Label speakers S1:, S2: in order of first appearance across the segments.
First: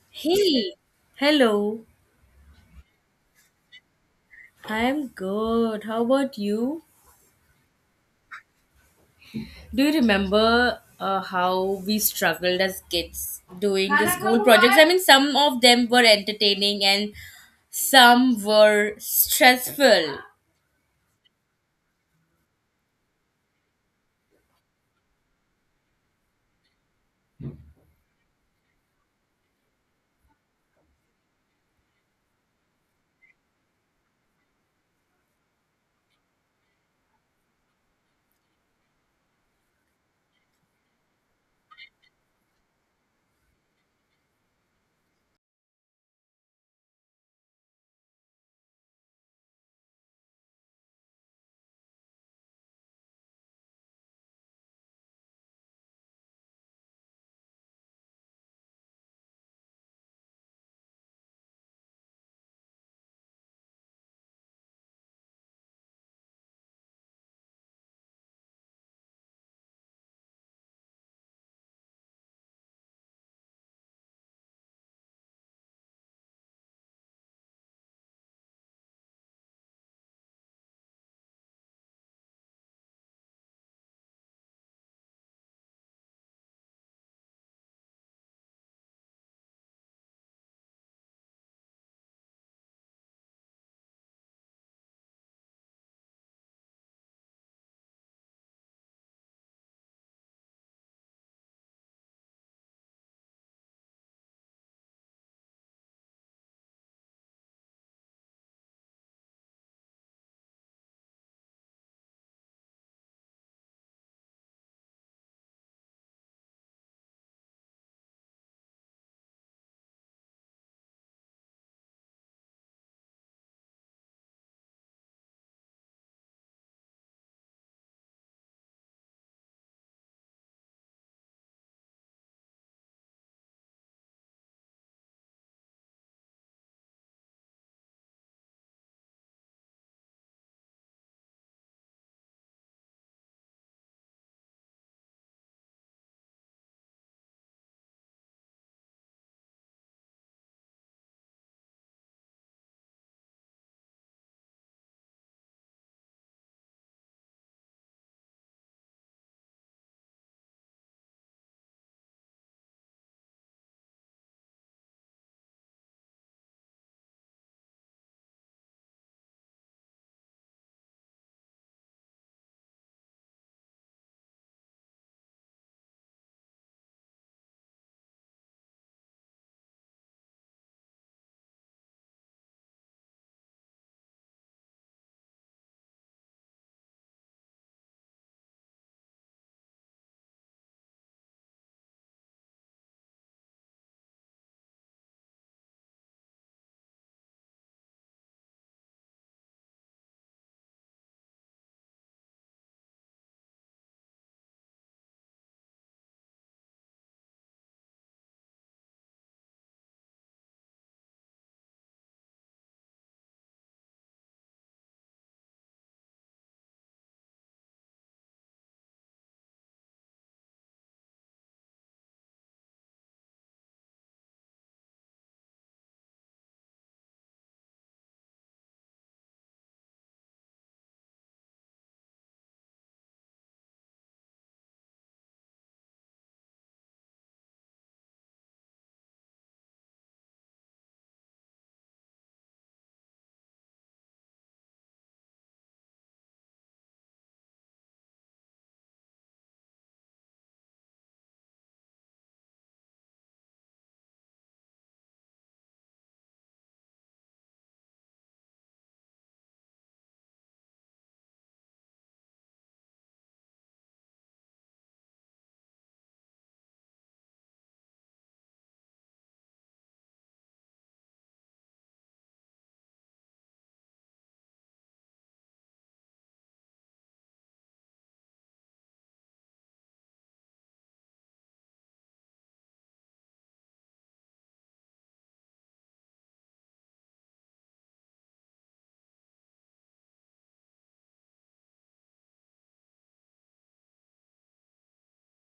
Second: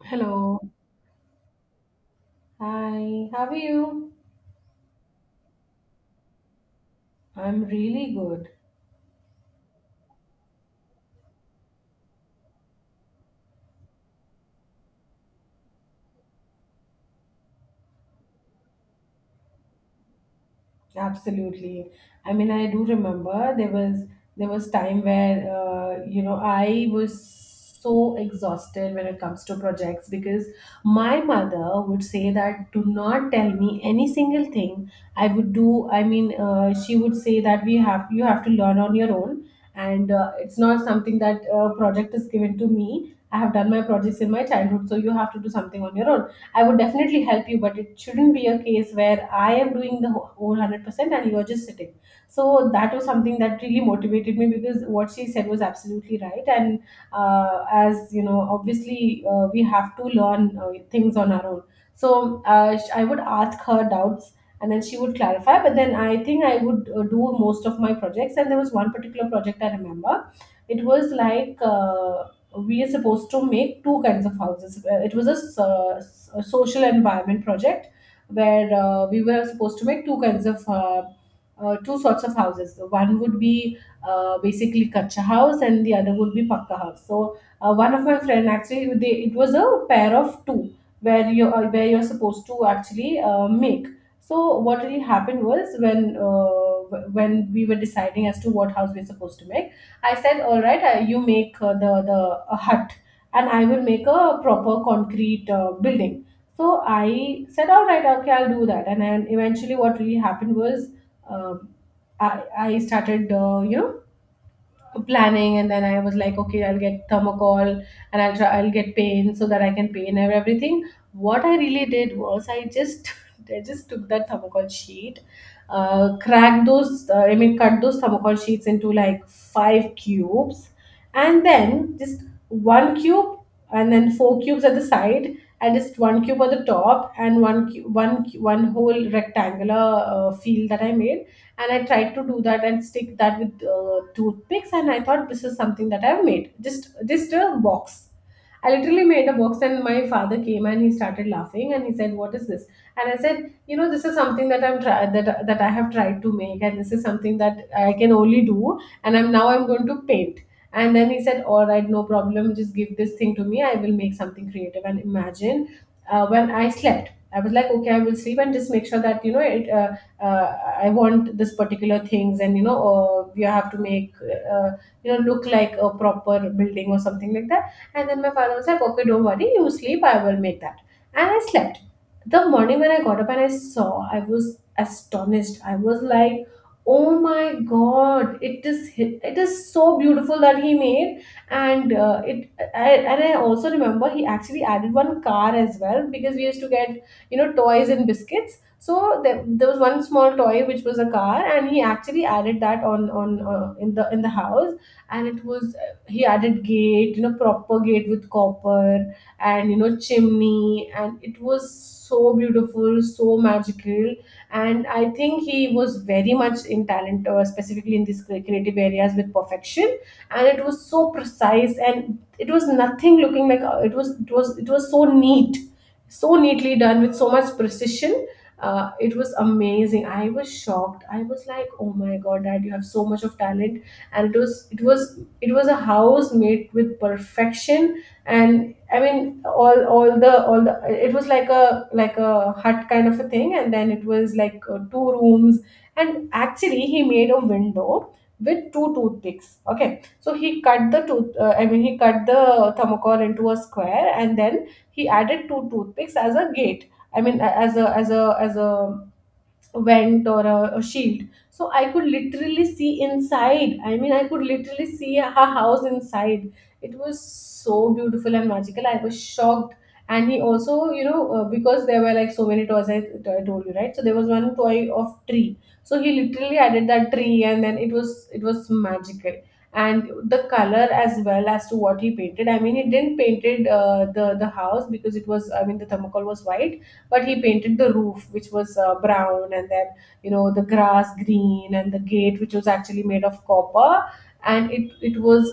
S1: Hello.
S2: Hey, hello.
S1: Hi. How are you?
S2: I'm good. How about you?
S1: I'm really good.
S2: Do you remember how we struggled as kids doing the school projects? I mean, some of them were entertaining and some were stressful.
S1: Absolutely. I mean, I do remember there was time where I was so exhausted when it comes to projects because my mother would say that do not tell me any single thing. I would do. I mean, she would say that we have you have to learn on your own, and it's not something that project is given to me. I have done my projects in my childhood, so you have to do something on your own. I would definitely help you, but it shouldn't be a case where I am doing the whole 100% and you're just sitting. So that was something that really motivated me because what she said was absolutely right. And as you know, obviously, we have to learn things on our own. So I would ask her doubts, and then she would clarify. But then I think I would do most of my projects. And there was one particular project I remember. It was like we are supposed to make two kinds of houses. It was a, a social environment project where we were supposed to make two kinds of two sorts of houses. One would be basically kacha house, and the other would be pakka house. So one of my friend, actually they, it was a pair of two where you where you're supposed to actually make. So what really happened was when when we were deciding as to what house we're supposed to make, I said, "All right, you make the a hut, and I will make a proper concrete building." So I said, "All right, okay, I'll do that." And then eventually, what really happened was, um, I I started, planning, and then I was like, okay, I'll get thermocol, and I'll get paint so that I can paint and everything. What I really did was I just I just took that thermocol sheet, cracked those cut those thermocol sheets into like five cubes, and then just one cube, and then four cubes at the side, and just one cube at the top, and one whole rectangular field that I made. And I tried to do that and stick that with toothpicks, and I thought this is something that I've made, just a box. I literally made a box, and my father came and he started laughing and he said, "What is this?" And I said, "You know, this is something that I'm that I have tried to make, and this is something that I can only do, and I'm going to paint." And then he said, "All right, no problem. Just give this thing to me. I will make something creative." And imagine, when I slept, I was like, "Okay, I will sleep, and just make sure that you know it. I want this particular things, and you know you have to make." Uh, you know, look like a proper building or something like that. And then my father was like, okay, don't worry, you sleep, I will make that. And I slept. The morning when I got up and I saw, I was astonished. I was like, oh my god, it is it is so beautiful that he made. And I also remember he actually added one car as well, because we used to get you know toys and biscuits. So there was one small toy which was a car, and he actually added that on in the house. And it was, he added gate, you know proper gate with copper, and you know chimney, and it was so beautiful, so magical. And I think he was very much in talent, specifically in these creative areas, with perfection. And it was so precise, and it was nothing looking like it was so neat, so neatly done, with so much precision. It was amazing. I was shocked. I was like, oh my god, dad, you have so much of talent. And it was a house made with perfection. And I mean, all the it was like a hut kind of a thing, and then it was like two rooms. And actually, he made a window with two toothpicks, okay? So he cut the tooth I mean he cut the thermocol into a square, and then he added two toothpicks as a gate. I mean, a- as a as a as a vent or a shield, so I could literally see inside. I mean, I could literally see her house inside. It was so beautiful and magical. I was shocked. And he also, you know because there were like so many toys, I told you right? So there was one toy of tree, so he literally added that tree, and then it was magical. And the color, as well as to what he painted. I mean, he didn't painted the house, because it was, I mean, the thermocol was white, but he painted the roof, which was brown, and then you know the grass green, and the gate, which was actually made of copper. And it was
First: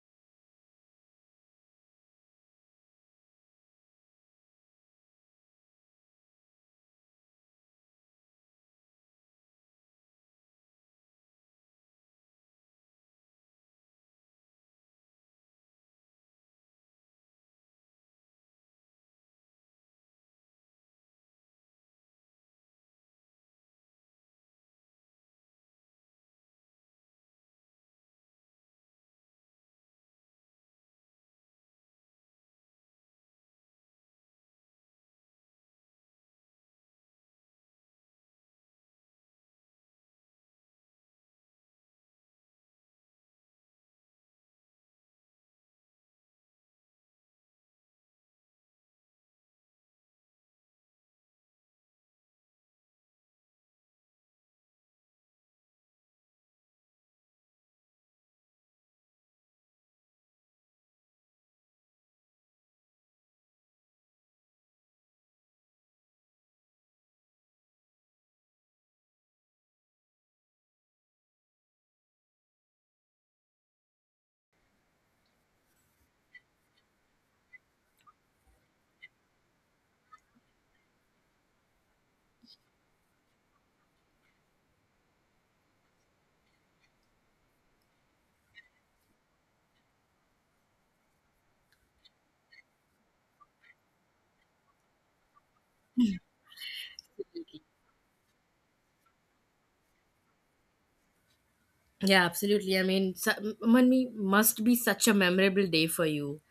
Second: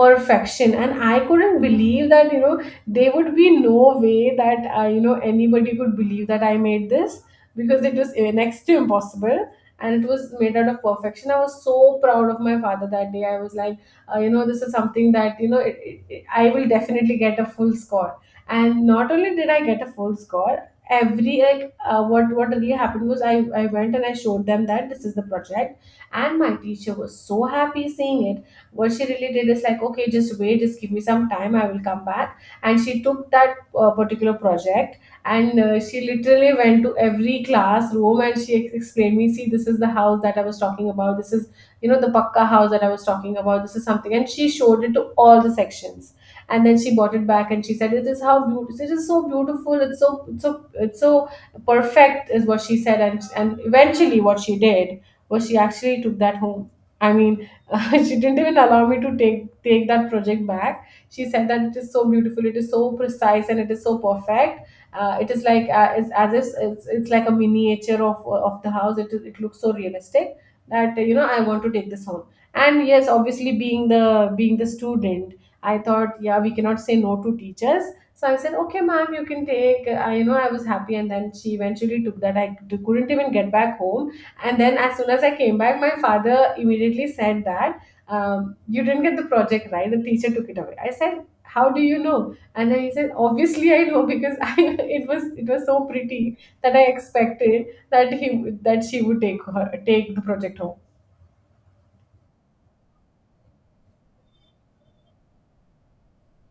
S1: perfection, and I couldn't believe that, you know, there would be no way that you know anybody could believe that I made this, because it was next to impossible. And it was made out of perfection. I was so proud of my father that day. I was like, you know, this is something that, you know, I will definitely get a full score. And not only did I get a full score, every like, what really happened was, I went and I showed them that this is the project, and my teacher was so happy seeing it. What she really did is like, okay, just wait, just give me some time, I will come back. And she took that particular project, and she literally went to every classroom, and she explained me, see, this is the house that I was talking about, this is, you know, the pakka house that I was talking about, this is something, and she showed it to all the sections. And then she brought it back and she said, it is how beautiful, it is so beautiful, it's so perfect, is what she said. And eventually what she did was, she actually took that home. I mean, she didn't even allow me to take that project back. She said that it is so beautiful, it is so precise, and it is so perfect. It is like it's as if it's like a miniature of the house. It looks so realistic, that you know I want to take this home. And yes, obviously, being the student, I thought, yeah, we cannot say no to teachers. So I said, okay, ma'am, you can take. I, you know, I was happy, and then she eventually took that. I couldn't even get back home, and then as soon as I came back, my father immediately said that, you didn't get the project right. The teacher took it away. I said, "How do you know?" And then he said, "Obviously, I know, because I, it was so pretty that I expected that he that she would take the project home."
S2: Yeah, absolutely. I mean, Manmi must be such a memorable day for you.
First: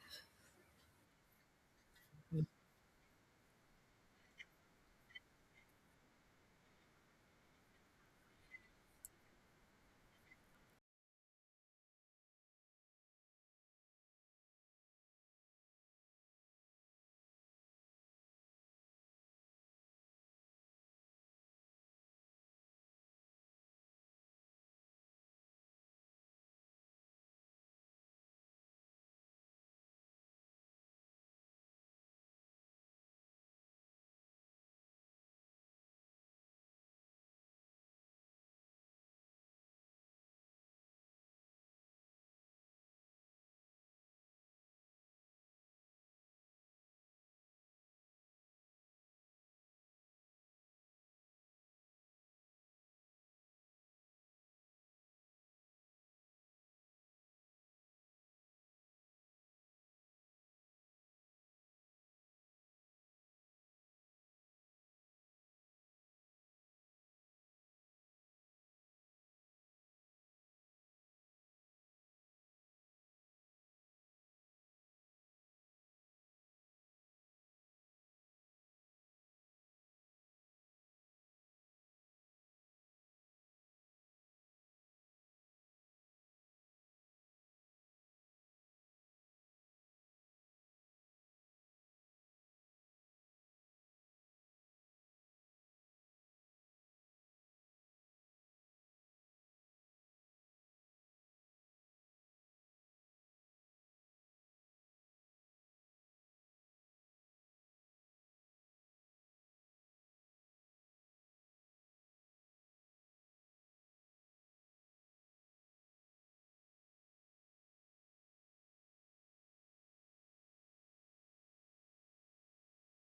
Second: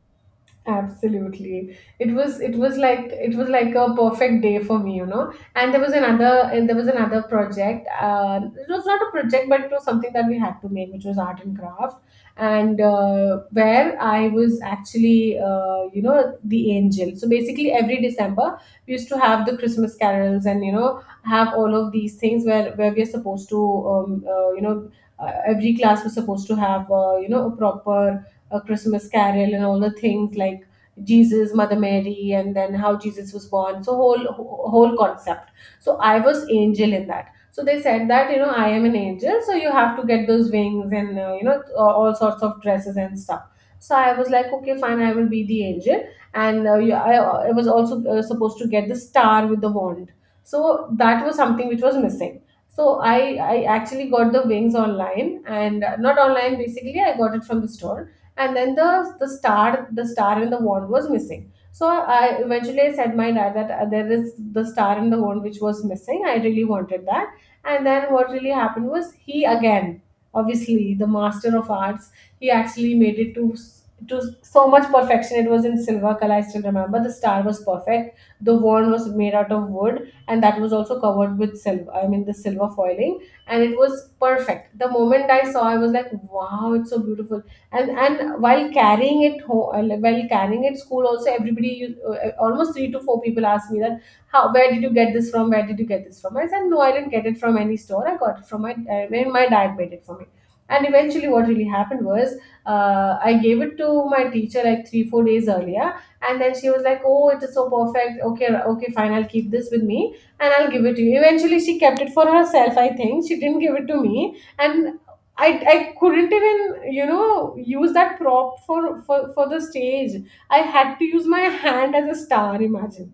S1: Absolutely. It was, it was like a perfect day for me, you know. And there was another, and there was another project. It was not a project, but it was something that we had to make, which was art and craft. And where I was actually, the angel. So basically, every December, we used to have the Christmas carols, and you know have all of these things where we are supposed to, every class was supposed to have, a proper, a Christmas Carol, and all the things like Jesus, Mother Mary, and then how Jesus was born. So whole concept. So I was angel in that. So they said that, you know, I am an angel, so you have to get those wings, and you know all sorts of dresses and stuff. So I was like, okay, fine, I will be the angel, and I was also supposed to get the star with the wand. So that was something which was missing. So I actually got the wings online, and not online, basically I got it from the store. And then the star and the wand was missing. So I eventually I said my dad that there is the star and the wand which was missing, I really wanted that. And then what really happened was, he again, obviously the master of arts, he actually made it to so much perfection. It was in silver color. I still remember, the star was perfect, the wand was made out of wood, and that was also covered with silver, I mean the silver foiling. And it was perfect. The moment I saw, I was like, wow, it's so beautiful. And while carrying it home, while carrying it school also, everybody, almost three to four people asked me that, how, where did you get this from, where did you get this from? I said, no, I didn't get it from any store, I got it from my dad made it for me. And eventually what really happened was, I gave it to my teacher like 3-4 days earlier, and then she was like, oh, it is so perfect, okay, okay, fine, I'll keep this with me, and I'll give it to you. Eventually she kept it for herself, I think she didn't give it to me. And I couldn't even, you know, use that prop for, for the stage. I had to use my hand as a star, imagine.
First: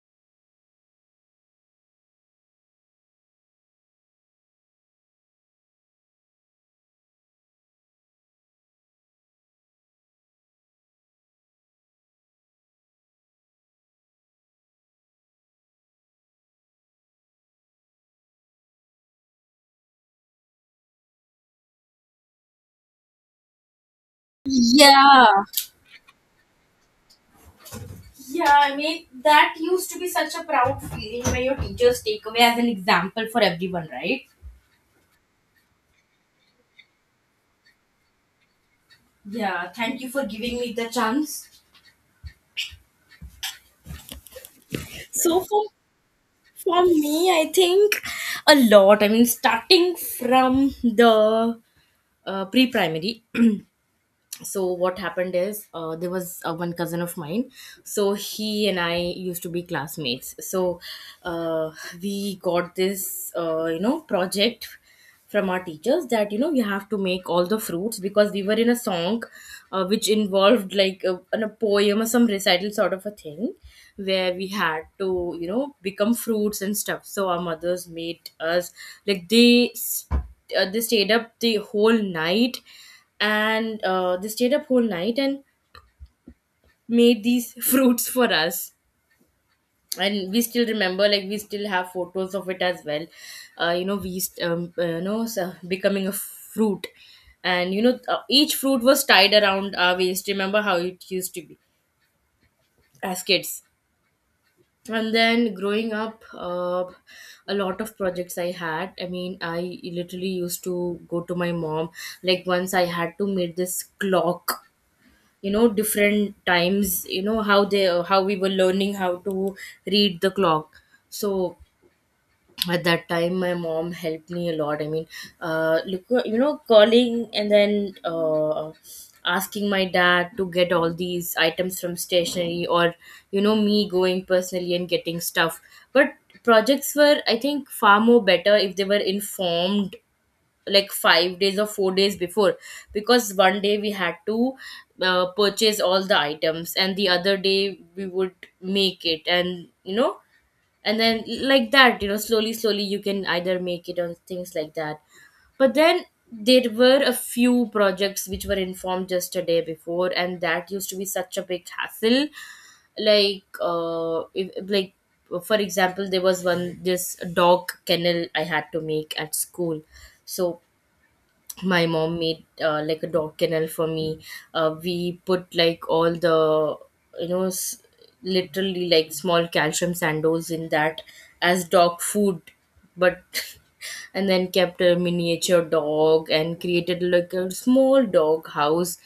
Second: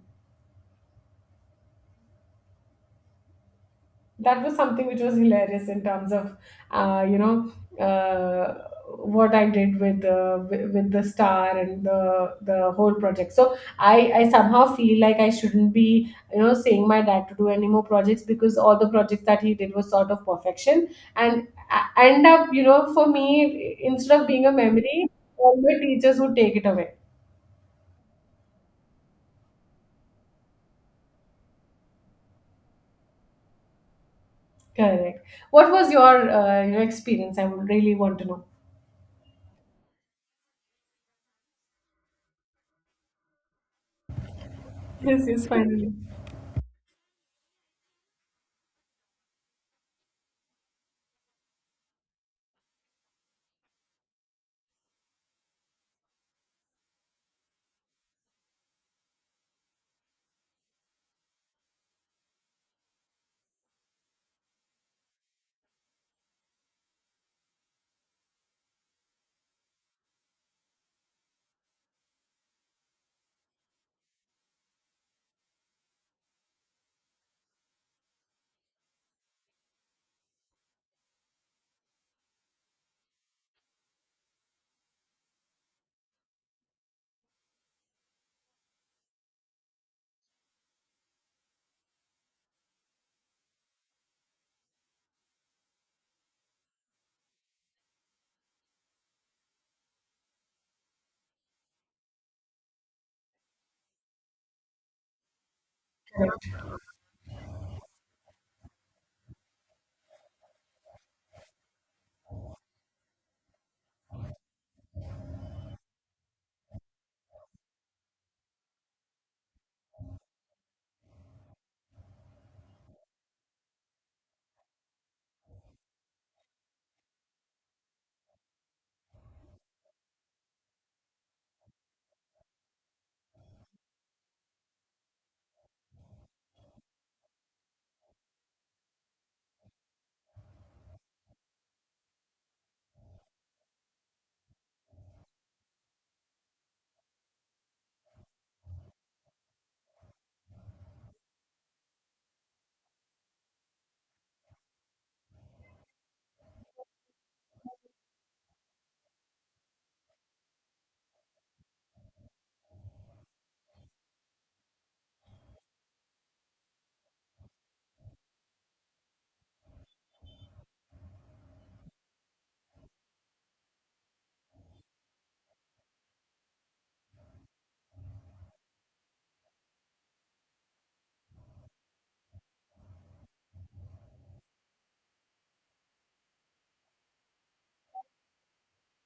S1: That was something which was hilarious in terms of uh, you know uh, what I did with with the star and the whole project. So I somehow feel like I shouldn't be, you know, saying my dad to do any more projects, because all the projects that he did was sort of perfection. And I end up, you know, for me, instead of being a memory,
S2: Yeah.
S1: all my teachers would take it away.
S2: Yeah, I mean, that used to be such a proud feeling where your teachers take away as an example for everyone, right?
S1: Correct. What was your experience? I would really want to know.
S2: Yeah, thank you for giving me the chance.
S1: Yes,
S2: So
S1: yes,
S2: for
S1: finally.
S2: for me, I think a lot. I mean, starting from the pre-primary. So what happened is there was one cousin of mine. So he and I used to be classmates. So uh, we got this, you know, project from our teachers that you know you have to make all the fruits because we were in a song which involved like a poem or some recital sort of a thing where we had to you know become fruits and stuff. So our mothers made us, like they stayed up the whole night, and made these fruits for us. And we still remember, like we still have photos of it as well. You know we used you know, so becoming a fruit. And you know each fruit was tied around our waist, remember how it used to be as kids. And then growing up, a lot of projects I had. I mean, I literally used to go to my mom. Like once I had to make this clock, you know, different times, you know how they, how we were learning how to read the clock. So at that time my mom helped me a lot. I mean, look, you know, calling and then asking my dad to get all these items from stationery, or you know, me going personally and getting stuff. But projects were, I think, far more better if they were informed like 5 days or 4 days before, because one day we had to purchase all the items, and the other day we would make it, and you know. And then like that, you know, slowly slowly you can either make it on things like that. But then there were a few projects which were informed just a day before, and that used to be such a big hassle. Like uh if, like for example, there was one, this dog kennel I had to make at school. So my mom made, like a dog kennel for me. We put, like, all the you know literally like small calcium sandows in that as dog food. But and then kept a miniature dog and created like a small dog house.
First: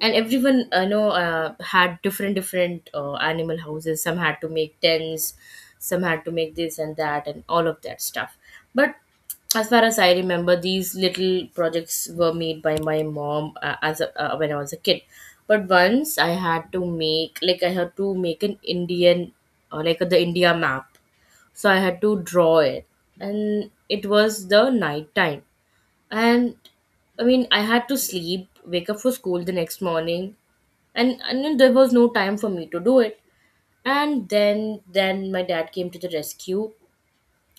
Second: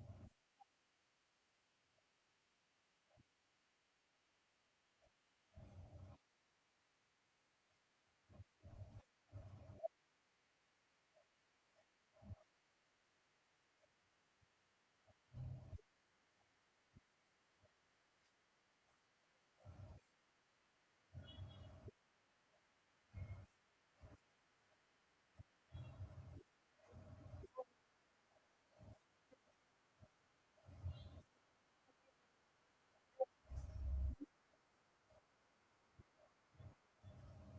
S2: And everyone I know had different different animal houses. Some had to make tents, some had to make this and that and all of that stuff. But as far as I remember, these little projects were made by my mom when I was a kid. But once I had to make, like I had to make an indian, or like the india map. So I had to draw it, and it was the night time. And I mean, I had to sleep, wake up for school the next morning. And, then there was no time for me to do it. And then my dad came to the rescue.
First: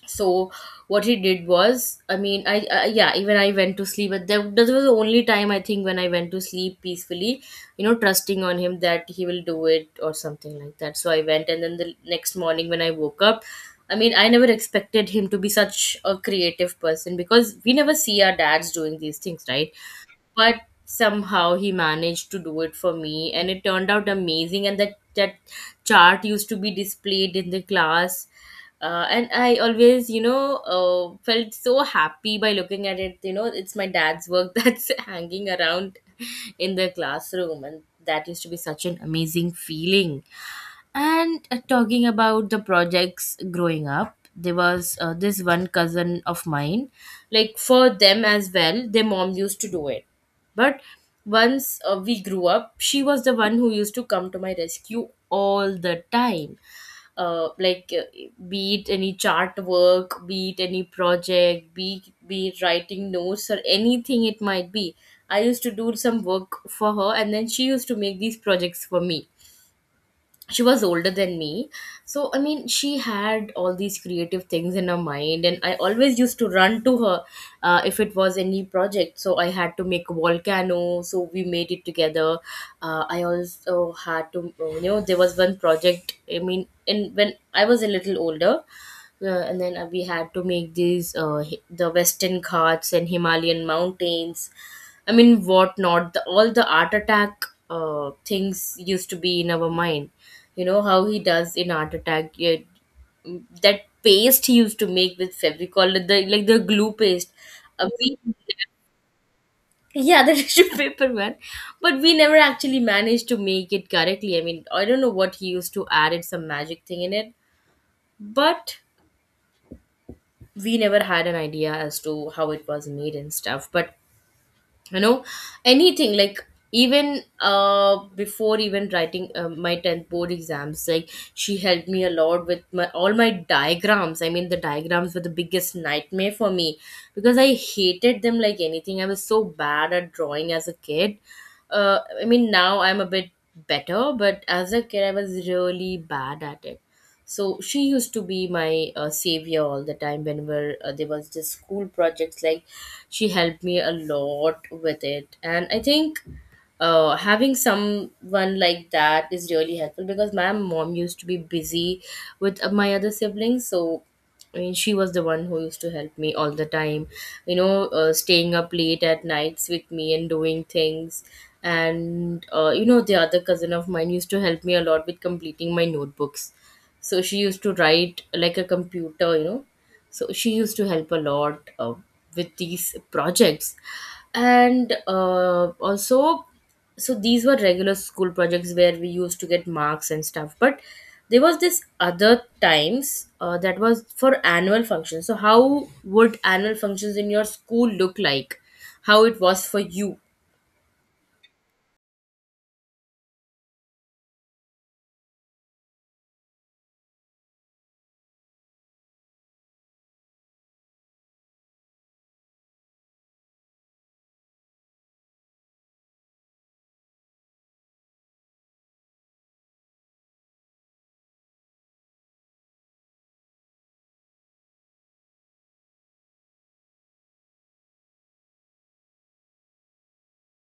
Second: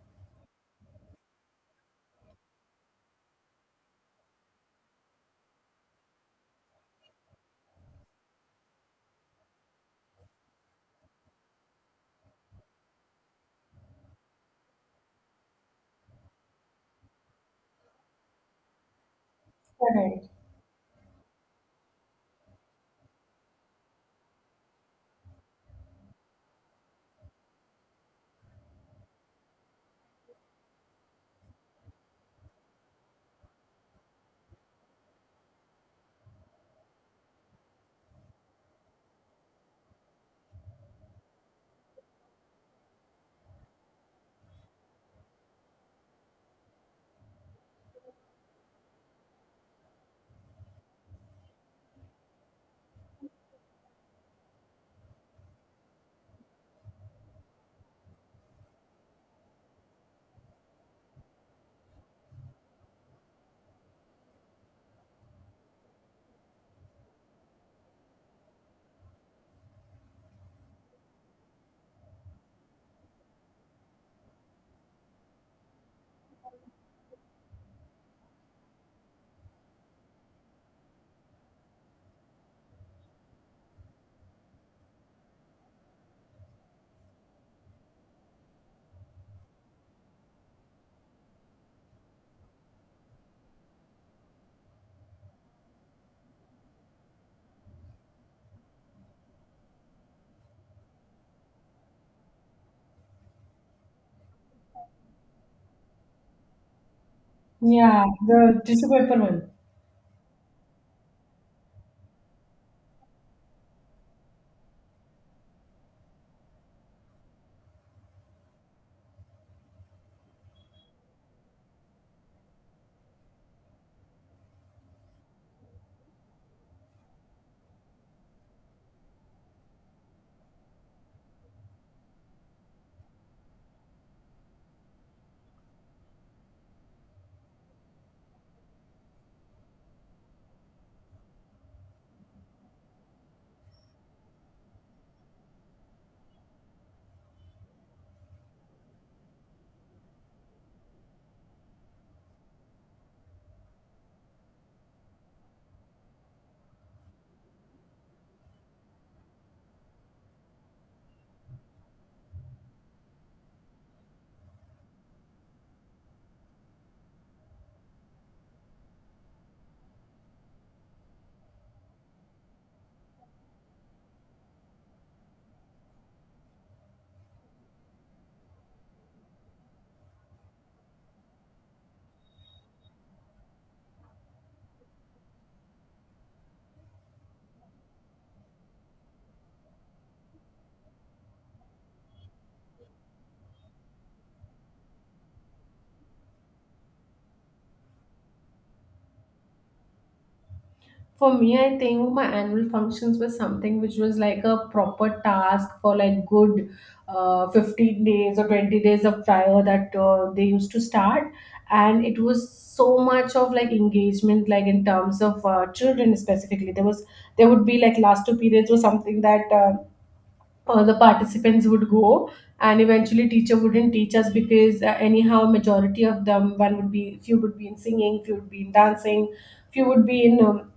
S2: So what he did was, I mean I, yeah, even I went to sleep. But that was the only time I think when I went to sleep peacefully, you know, trusting on him that he will do it or something like that. So I went, and then the next morning when I woke up, I mean, I never expected him to be such a creative person, because we never see our dads doing these things, right?
S1: Correct.
S2: But somehow he managed to do it for me, and it turned out amazing. And that chart used to be displayed in the class. And I always felt so happy by looking at it. You know, it's my dad's work that's hanging around in the classroom, and that used to be such an amazing feeling. And talking about the projects growing up, there was this one cousin of mine. Like for them as well, their mom used to do it. But once we grew up, she was the one who used to come to my rescue all the time. Uh, like, uh, be it any chart work, be it any project, be it writing notes or anything it might be. I used to do some work for her, and then she used to make these projects for me. She was older than me. So I mean, she had all these creative things in her mind, and I always used to run to her. If it was any project, so I had to make a volcano, so we made it together. I also had to, you know, there was one project, I mean, in when I was a little older. And then we had to make these the Western Ghats and Himalayan mountains. I mean, what not? The, all the art attack things used to be in our mind. You know how he does in art attack. Yeah, that paste he used to make with Fevicol, like the glue paste. Uh,
S1: Yeah,
S2: we,
S1: the tissue paper one.
S2: yeah, the tissue paper man. But we never actually managed to make it correctly. I mean, I don't know what he used to add. It's some magic thing in it. But we never had an idea as to how it was made and stuff. But you know, anything like, even before, even writing my 10th board exams, like she helped me a lot with my, all my diagrams. I mean, the diagrams were the biggest nightmare for me, because I hated them like anything. I was so bad at drawing as a kid. I mean, now I'm a bit better, but as a kid I was really bad at it. So she used to be my savior all the time. Whenever there was this school projects, like she helped me a lot with it. And I think, having someone like that is really helpful, because my mom used to be busy with my other siblings. So I mean, she was the one who used to help me all the time, you know, staying up late at nights with me and doing things. And, you know, the other cousin of mine used to help me a lot with completing my notebooks. So she used to write like a computer, you know. So she used to help a lot with these projects. And also, so these were regular school projects where we used to get marks and stuff. But there was this other times, that was for annual functions. So how would annual functions in your school look like, how it was for you?
S1: For me, I think my annual functions was something which was like a proper task for like good 15 days or 20 days of prior that they used to start. And it was so much of like engagement, like in terms of children specifically. There would be like last two periods or something that the participants would go. And eventually teacher wouldn't teach us, because anyhow majority of them, one would be few would be in singing, few would be in dancing, few would be in um,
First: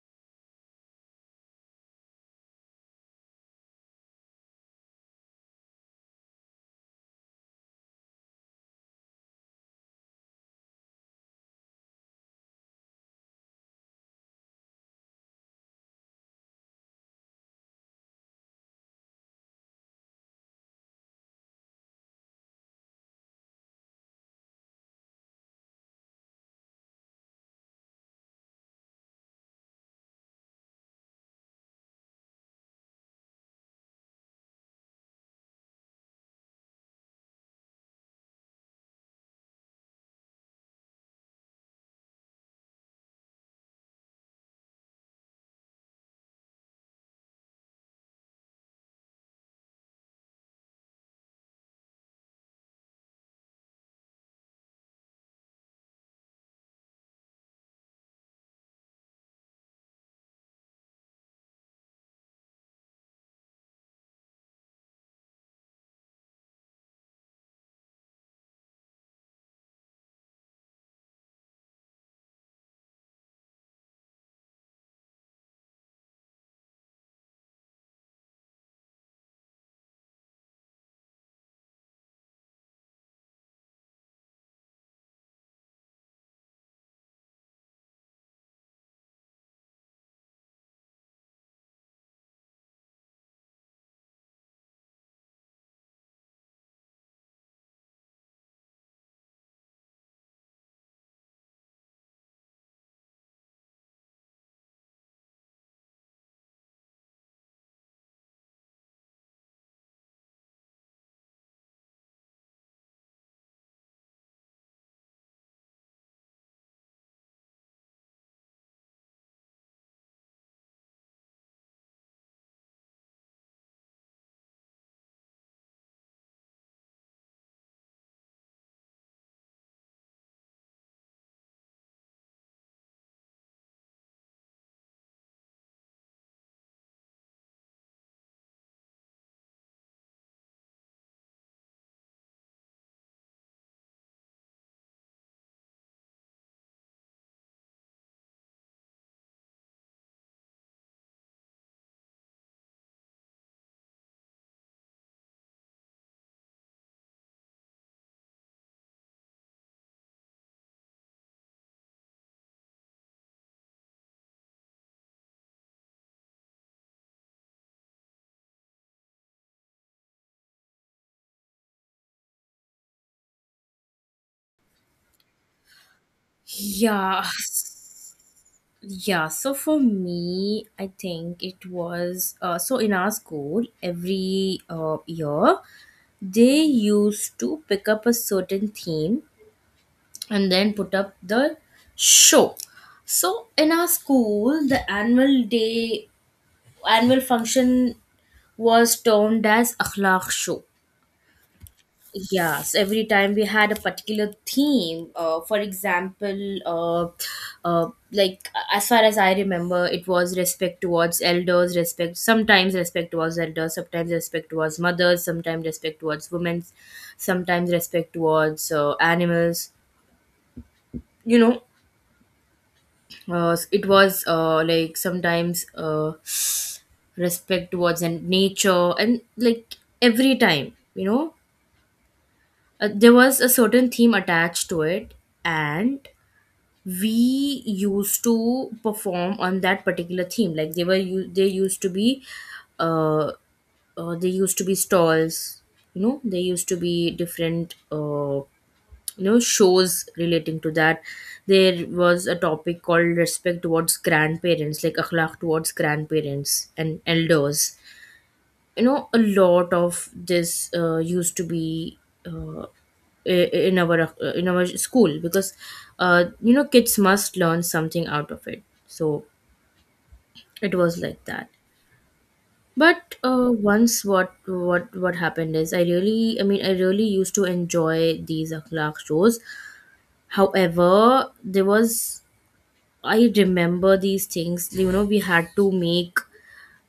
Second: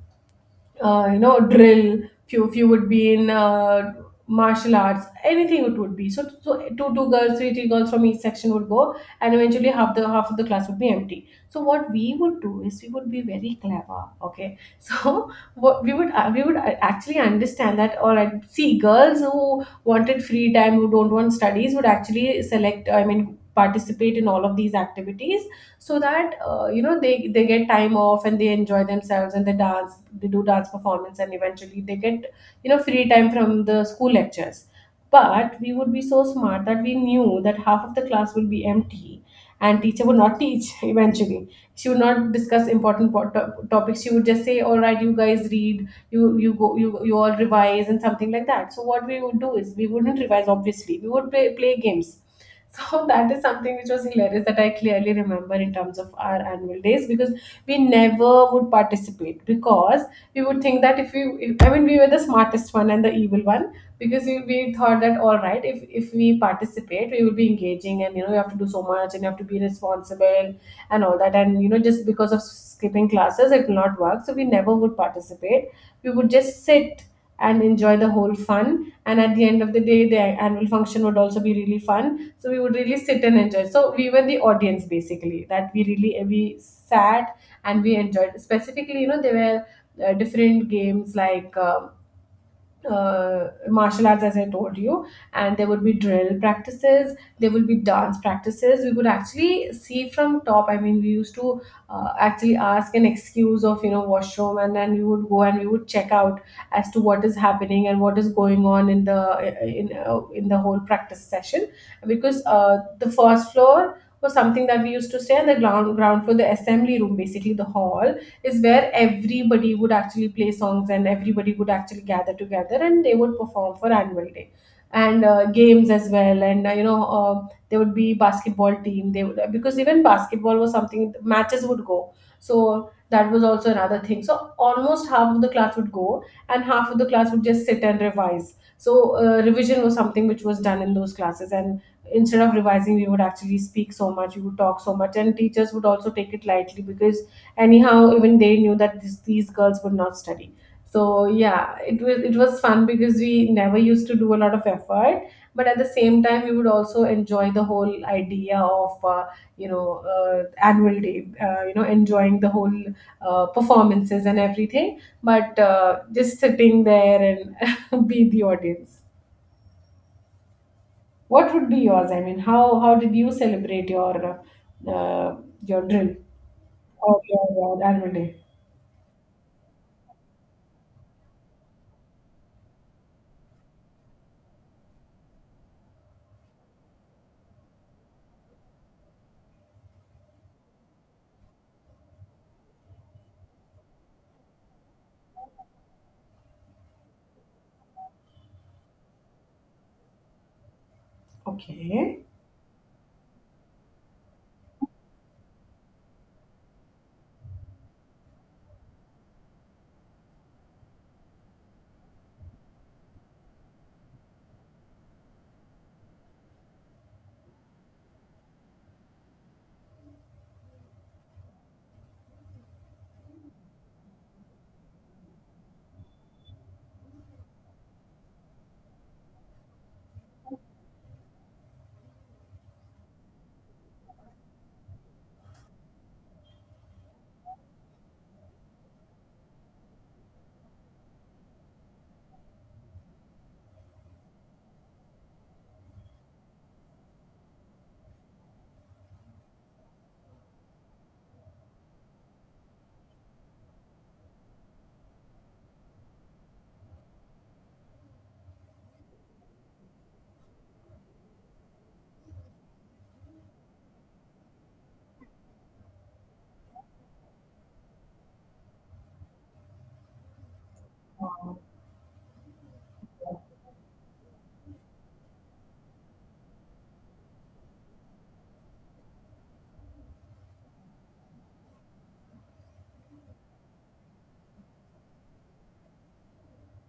S1: uh, you know drill, few would be in martial arts, anything it would be. So two two girls three three girls from each section would go. And eventually half of the class would be empty. So what we would do is, we would be very clever, okay. So what we would, actually understand that, all right, see, girls who wanted free time, who don't want studies, would actually select, I mean, participate in all of these activities, so that they get time off, and they enjoy themselves, and they dance, they do dance performance, and eventually they get, you know, free time from the school lectures. But we would be so smart that we knew that half of the class will be empty, and teacher would not teach, eventually. She would not discuss important topics. She would just say, all right, you guys read, you go, you all revise, and something like that. So what we would do is, we wouldn't revise obviously, we would play games. So that is something which was hilarious, that I clearly remember in terms of our annual days. Because we never would participate. Because we would think that, if we, if, I mean, we were the smartest one and the evil one. Because we thought that, all right, if we participate, we will be engaging, and you know you have to do so much, and you have to be responsible and all that, and you know just because of skipping classes it will not work. So we never would participate. We would just sit and enjoy the whole fun, and at the end of the day the annual function would also be really fun, so we would really sit and enjoy. So we were the audience basically, that we sat and we enjoyed. Specifically, you know, there were different games like martial arts, as I told you, and there would be drill practices, there will be dance practices. We would actually see from top, I mean we used to actually ask an excuse of, you know, washroom, and then we would go and we would check out as to what is happening and what is going on in the whole practice session. Because the first floor was something that we used to stay on the ground floor. The assembly room, basically the hall, is where everybody would actually play songs and everybody would actually gather together, and they would perform for annual day, and games as well. And there would be basketball team, they would, because even basketball was something, matches would go. So that was also another thing. So almost half of the class would go, and half of the class would just sit and revise. So revision was something which was done in those classes, and instead of revising we would actually speak so much, we would talk so much. And teachers would also take it lightly, because anyhow even they knew that these girls would not study. So yeah, it was fun, because we never used to do a lot of effort. But at the same time, we would also enjoy the whole idea of annual day, enjoying the whole performances and everything. But just sitting there and be the audience. What would be yours, I mean, how did you celebrate uh, your drill, or
S2: Yeah.
S1: your annual day?
S2: Yeah, so for me, I think it was, so in our school every year, they used to pick up a certain theme and then put up the show. So in our school, the annual day, annual function was termed as akhlaq show.
S1: Okay.
S2: Yes, every time we had a particular theme. Like as far as I remember, it was respect towards elders, respect, sometimes respect towards elders, sometimes respect towards mothers, sometimes respect towards women, sometimes respect towards animals. You know, it was like sometimes respect towards and nature, and like every time there was a certain theme attached to it, and we used to perform on that particular theme. Like, they were uh, they used to be stalls. They used to be different, shows relating to that. There was a topic called respect towards grandparents, like akhlaq towards grandparents and elders. A lot of this used to be uh, in our, in our school, because you know, kids must learn something out of it, so it was like that. But once, what happened is, I really used to enjoy these akhlaq shows. However, there was, I remember these things. We had to make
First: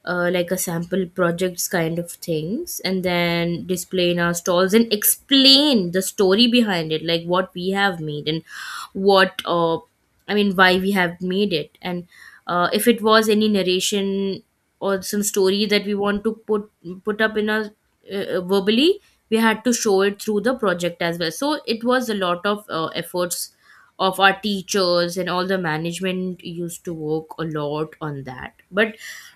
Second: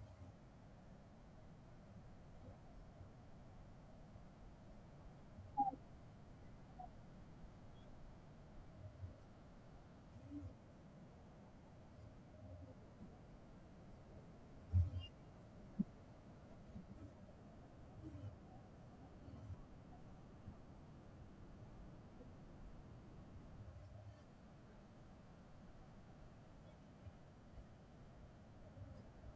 S2: like a sample projects kind of things, and then display in our stalls and explain the story behind it, like what we have made, and what I mean why we have made it. And if it was any narration or some story that we want to put up in a verbally, we had to show it through the project as well. So it was a lot of efforts of our teachers, and all the management used to work a lot on that. But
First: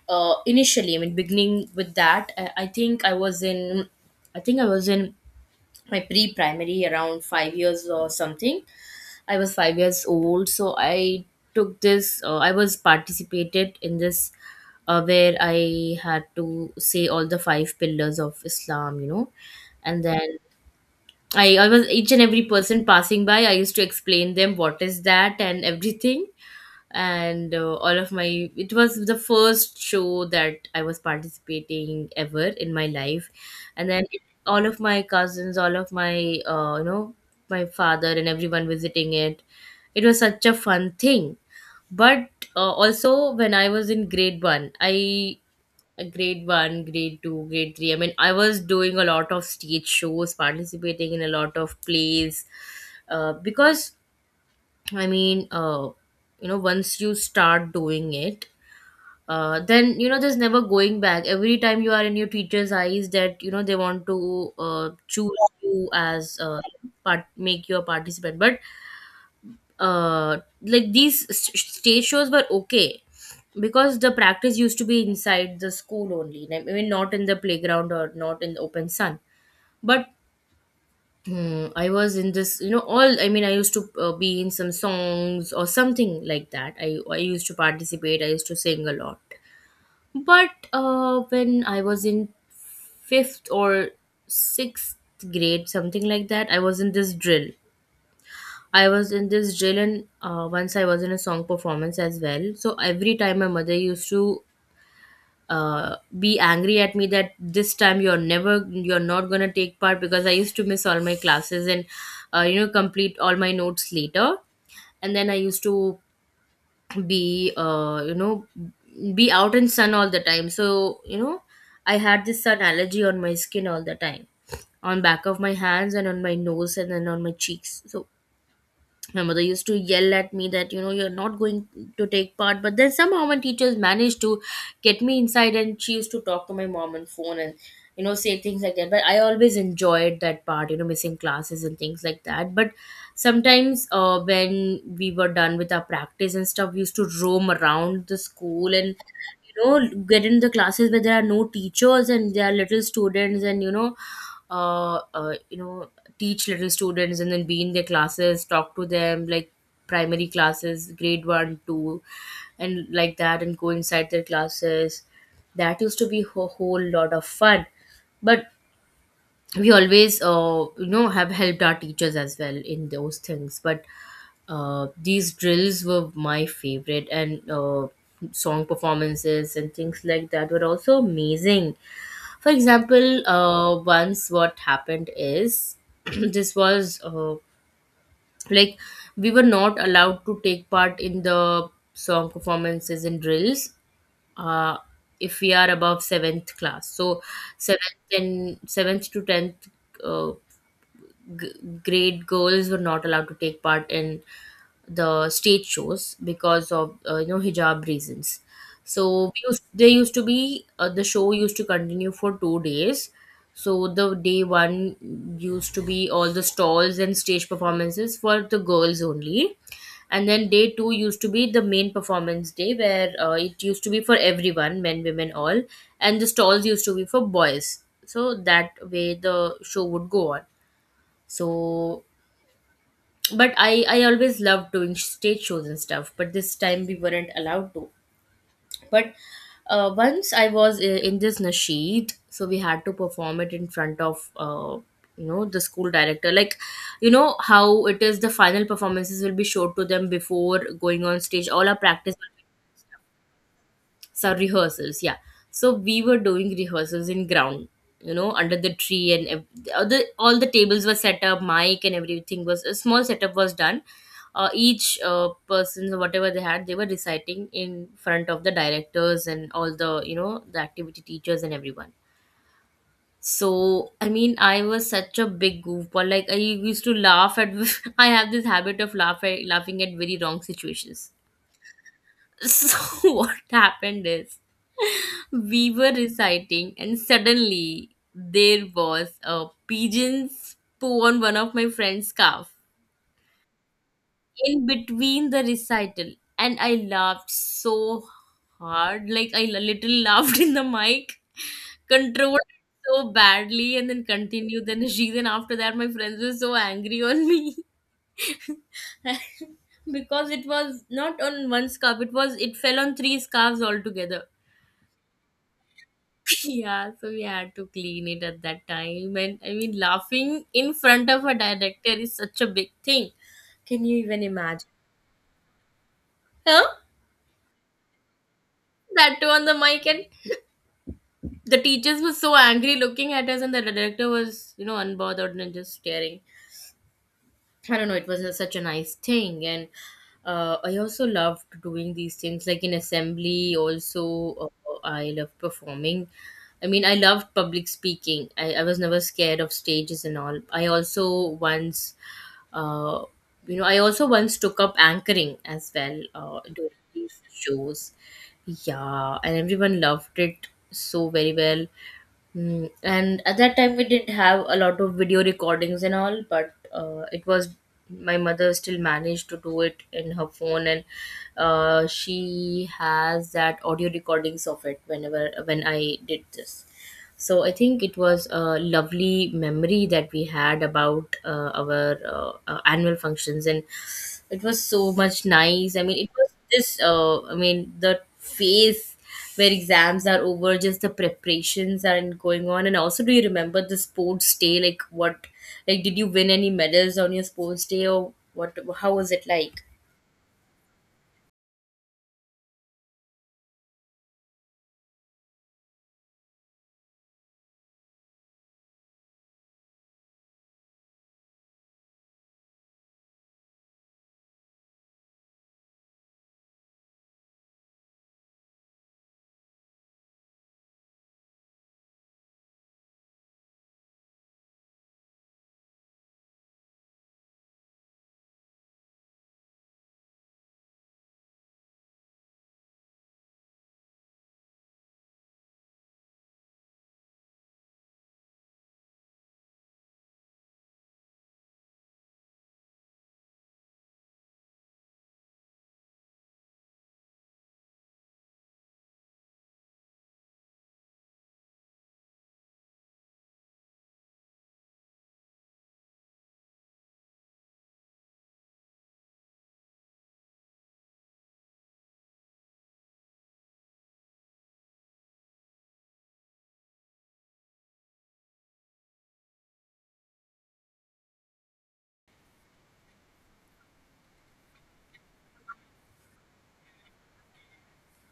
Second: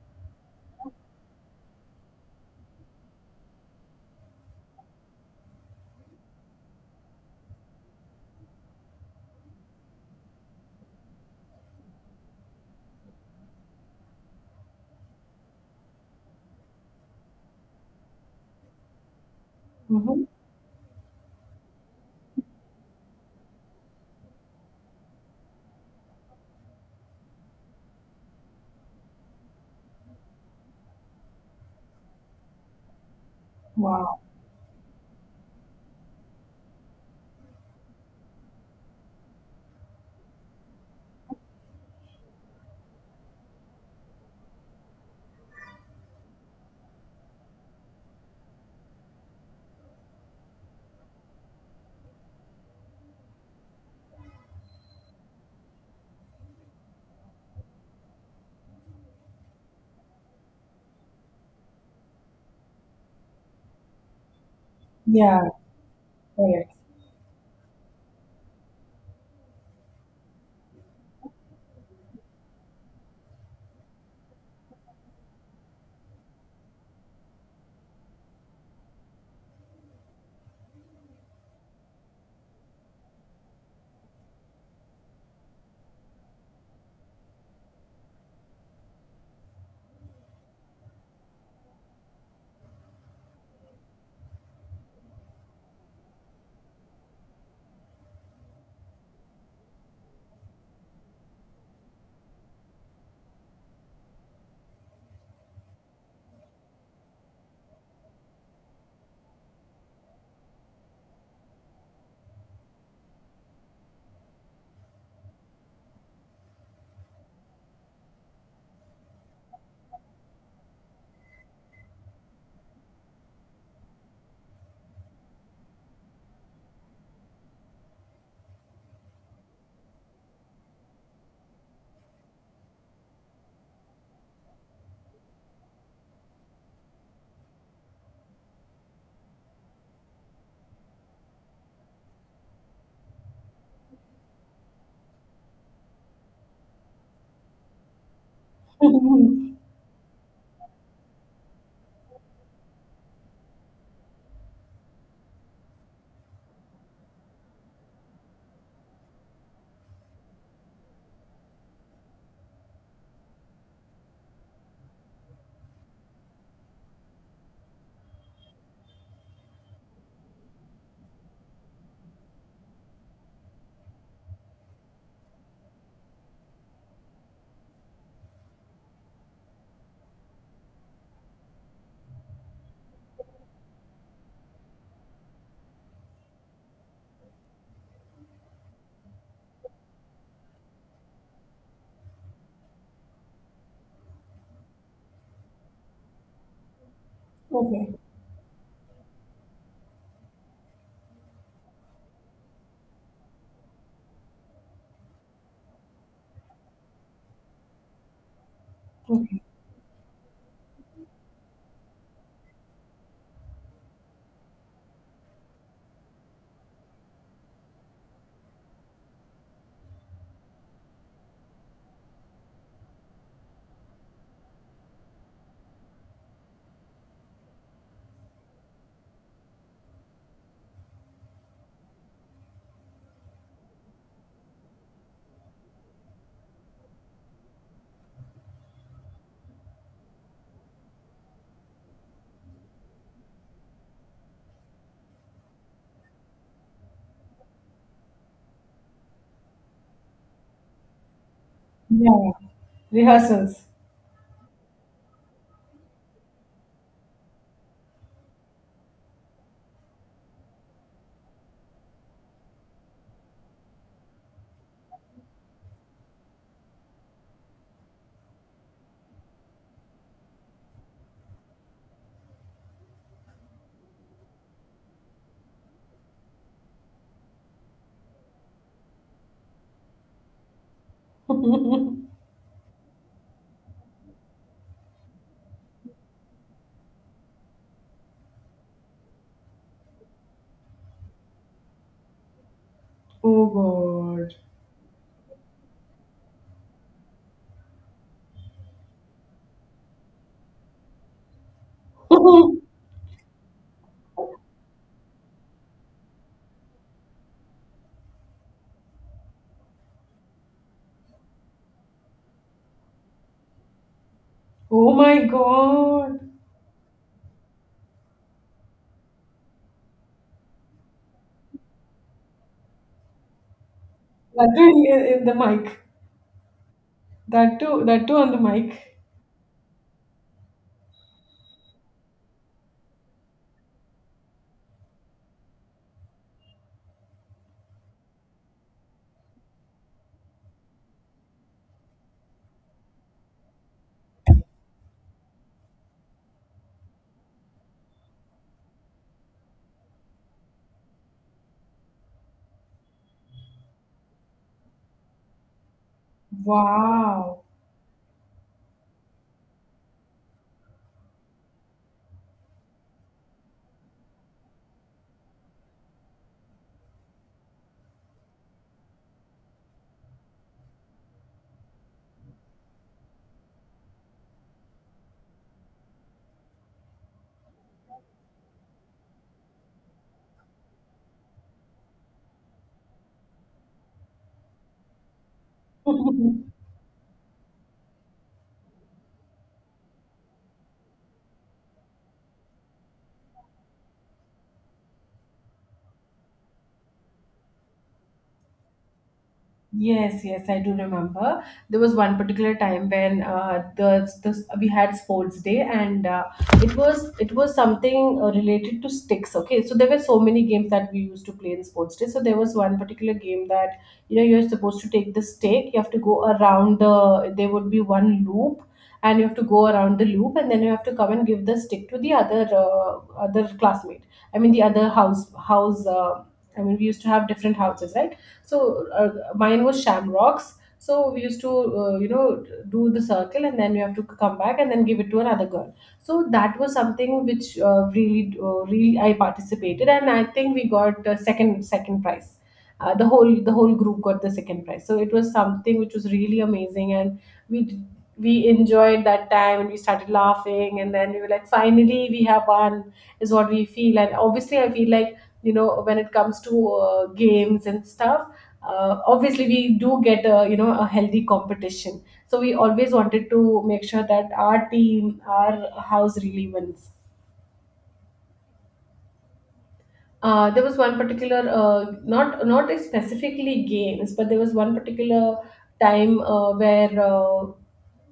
S2: initially, I mean, beginning with that, I think I was in my pre-primary, around 5 years or something. I was 5 years old, so I took this, I was participated in this, where I had to say all the five pillars of islam. And
S1: Mm-hmm.
S2: then I was, each and every person passing by, I used to explain them what is that and everything. And all of my, it was the first show that I was participating ever in my life. And then
S1: Wow.
S2: all of my cousins, all of my, my father and everyone visiting it, it was such a fun thing. But also when I was in grade 1, I grade 1, grade 2, grade 3, I mean I was doing a lot of stage shows, participating in a lot of plays, because I mean, uh, you know, once you start doing it, then you know there's never going back. Every time you are in your teacher's eyes, that you know they want to choose
S1: Yeah,
S2: you as
S1: correct.
S2: part, make you a participant. But like, these stage shows were okay, because the practice used to be inside the school only. I mean, not in the playground or not in the open sun. But hmm, I was in this, you know, all, I mean, I used to be in some songs or something like that. I used to participate, I used to sing a lot. But when I was in fifth or sixth grade, something like that, I was in this drill. I was in this drill, and once I was in a song performance as well. So every time my mother used to be angry at me, that this time you're never, you're not going to take part, because I used to miss all my classes, and you know, complete all my notes later. And then I used to be, you know, be out in sun all the time, so you know, I had this sun allergy on my skin all the time, on back of my hands and on my nose and then on my cheeks. So my mother used to yell at me that, you know, you're not going to take part, but then somehow my teachers managed to get me inside, and she used to talk to my mom on phone and, you know, say things like that. But I always enjoyed that part, you know, missing classes and things like that. But sometimes when we were done with our practice and stuff, we used to roam around the school and, you know, get in the classes where there are no teachers and there are little students, and you know, teach little students and then be in their classes, talk to them, like primary classes, grade one, two, and like that, and go inside their classes. That used to be a whole lot of fun. But we always, you know, have helped our teachers as well in those things. But these drills were my favorite, and song performances and things like that were also amazing. For example, once what happened is, this was like, we were not allowed to take part in the song performances and drills uh, if we are above seventh class. So
S1: Okay,
S2: seventh and seventh to tenth uh, g- grade girls were not allowed to take part in the stage shows because of you know, hijab reasons. So
S1: okay.
S2: we used, they used to be, the show used to continue for 2 days. So the day one used to be all the stalls and stage performances for the girls only, and then day two used to be the main performance day, where it used to be for everyone, men women all, and the stalls used to be for boys, so that way the show would go on. So, but I always loved doing stage shows and stuff, but this time we weren't allowed to. But once I was, in this nasheed, so we had to perform it in front of, you know, the school director. Like, you know how it is, the final performances will be showed to them before going on stage, all our practice.
S1: Yeah, rehearsals.
S2: So rehearsals, yeah. So we were doing rehearsals in ground, you know, under the tree, and all the tables were set up, mic and everything, was a small setup was done. Each person, whatever they had, they were reciting in front of the directors and all the, you know, the activity teachers and everyone. So I mean, I was such a big goofball. Like, I used to laugh at, I have this habit of laughing at very wrong situations.
S1: Oh
S2: So what happened is, we were reciting, and suddenly there was a pigeon's poo on one of my friend's scarf
S1: God.
S2: in between the recital. And I laughed so hard, like, I little laughed in the mic, controlled it so badly and then continued, then she, then after that my friends were so angry on me. Because it was not on one scarf, it was, it fell on three scarves altogether.
S1: Oh my God.
S2: Yeah, so we had to clean it at that time. And I mean, laughing in front of a director is such a big thing. Can you even
S1: That
S2: imagine?
S1: too, in the mic.
S2: Huh?
S1: That too on the mic.
S2: That too on the mic, and the teachers were so angry looking at us, and the director was, you know, unbothered and just staring. I don't know, it was a- such a nice thing. And I also loved doing these things, like in assembly also, I love performing. I mean, I loved public speaking. I was never scared of stages and all. I also once, uh, you know, I also once took up anchoring as well during these
S1: Wow.
S2: shows. Yeah, and everyone loved it so very well. Mm, and at that time we didn't have a lot of video recordings and all, but it was, my mother still managed to do it in her phone, and she has that audio recordings of it whenever when I did this. So I think it was a lovely memory that we had about our annual functions, and it was so much nice. I mean, it was this, I mean, the phase where exams are over, just the preparations are going on. And also, do you remember the sports day? Like, what, like, did you win any medals on your sports day, or what, how was it like?
S1: Yes, yes, I do remember. There was one particular time when the we had sports day, and it was something related to sticks. Okay, so there were so many games that we used to play in sports day. So there was one particular game, that, you know, you're supposed to take the stick. You have to go around the. There would be one loop, and you have to go around the loop, and then you have to come and give the stick to the other classmate. I mean, the other house. I mean, we used to have different houses, right? So mine was shamrocks. So we used to, do the circle, and then you have to come back and then give it to another girl. So that was something which really I participated, and I think we got second prize. The whole group got the second prize. So it was something which was really amazing, and we d- we enjoyed that time. And we started laughing, and then we were like, finally we have won is what we feel. And obviously I feel like, you know, when it comes to games and stuff, obviously we do get a you know a healthy competition. So we always wanted to make sure that our team, our house, really wins. There was one particular, not specifically games, but there was one particular time where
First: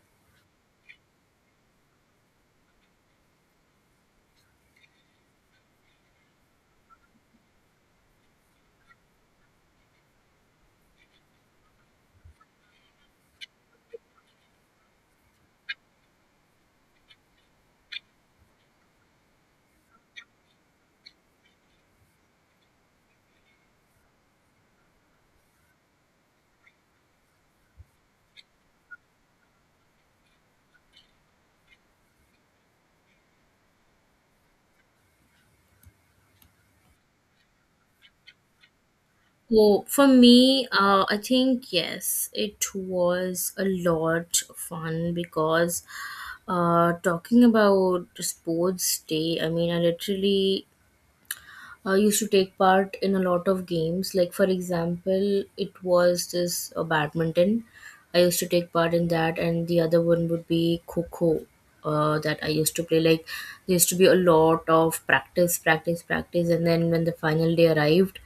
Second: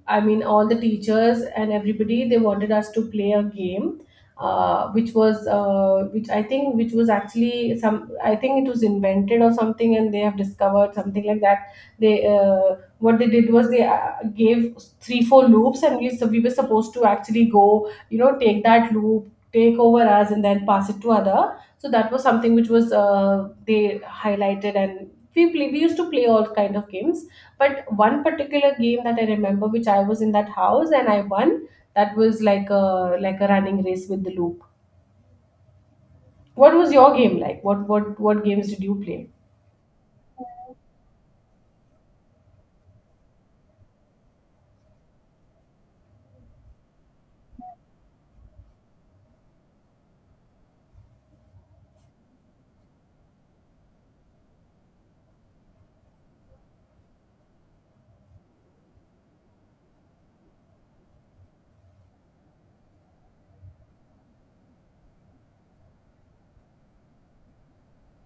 S1: I mean, all the teachers and everybody, they wanted us to play a game, which I think, which was actually some, I think it was invented or something, and they have discovered something like that. They, what they did was, they gave 3-4 loops, and we were supposed to actually go, take that loop, take over us, and then pass it to other. So that was something which was, they highlighted. And we used to play all kind of games. But one particular game that I remember, which I was in that house and I won, that was like a running race with the loop. What was your game like? What games did you play?
S2: So for me, I think yes, it was a lot of fun, because talking about the sports day, I mean, I literally used to take part in a lot of games. Like, for example, it was this badminton. I used to take part in that, and the other one would be Coco. That I used to play. Like, there used to be a lot of practice, practice, practice, and then when the final day arrived,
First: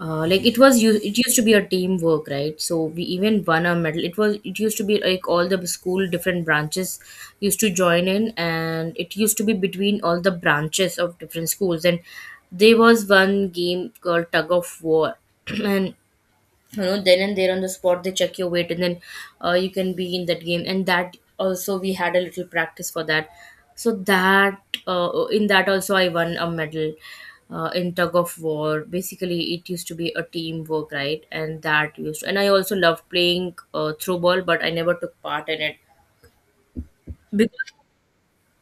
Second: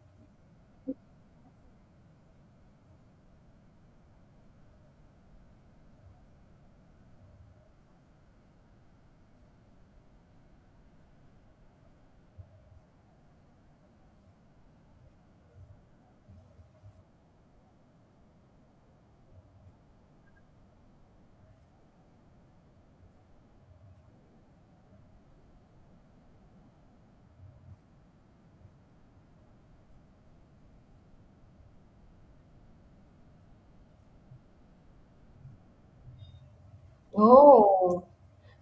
S2: like, it was it used to be a teamwork, right? So we even won a medal. It was, it used to be like, all the school different branches used to join in, and it used to be between all the branches of different schools. And there was one game called tug of war. And you know, then and there on the spot they check your weight, and then you can be in that game, and that also we had a little practice for that. So that in that also I won a medal in tug of war. Basically it used to be a teamwork, right? And that used to, and I also loved playing throw ball, but I never took part in it because
S1: Oh,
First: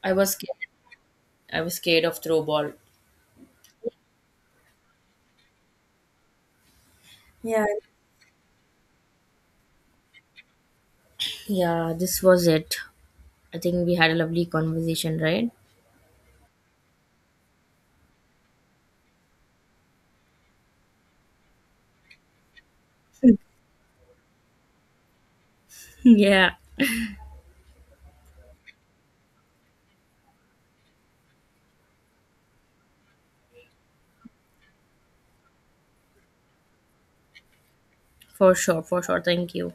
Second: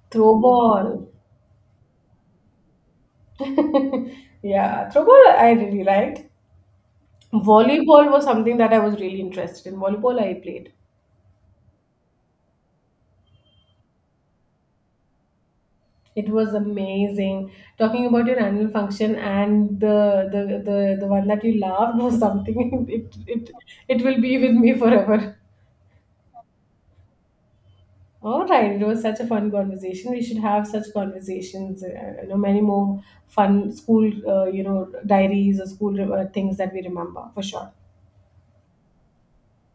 S2: I was
S1: throw
S2: scared.
S1: ball.
S2: I was scared of throw ball.
S1: Yeah, throw ball I really liked. Volleyball was something that I was really interested in. Volleyball I played.
S2: Yeah, this was it. I think we had a lovely conversation, right?
S1: It was amazing. Talking about your annual function, and the one that you loved was something, it will be with me forever.
S2: yeah,
S1: All right, it was such a fun conversation. We should have such conversations. Many more fun school, diaries, or school things that we remember for sure.
S2: for sure, for sure, thank you.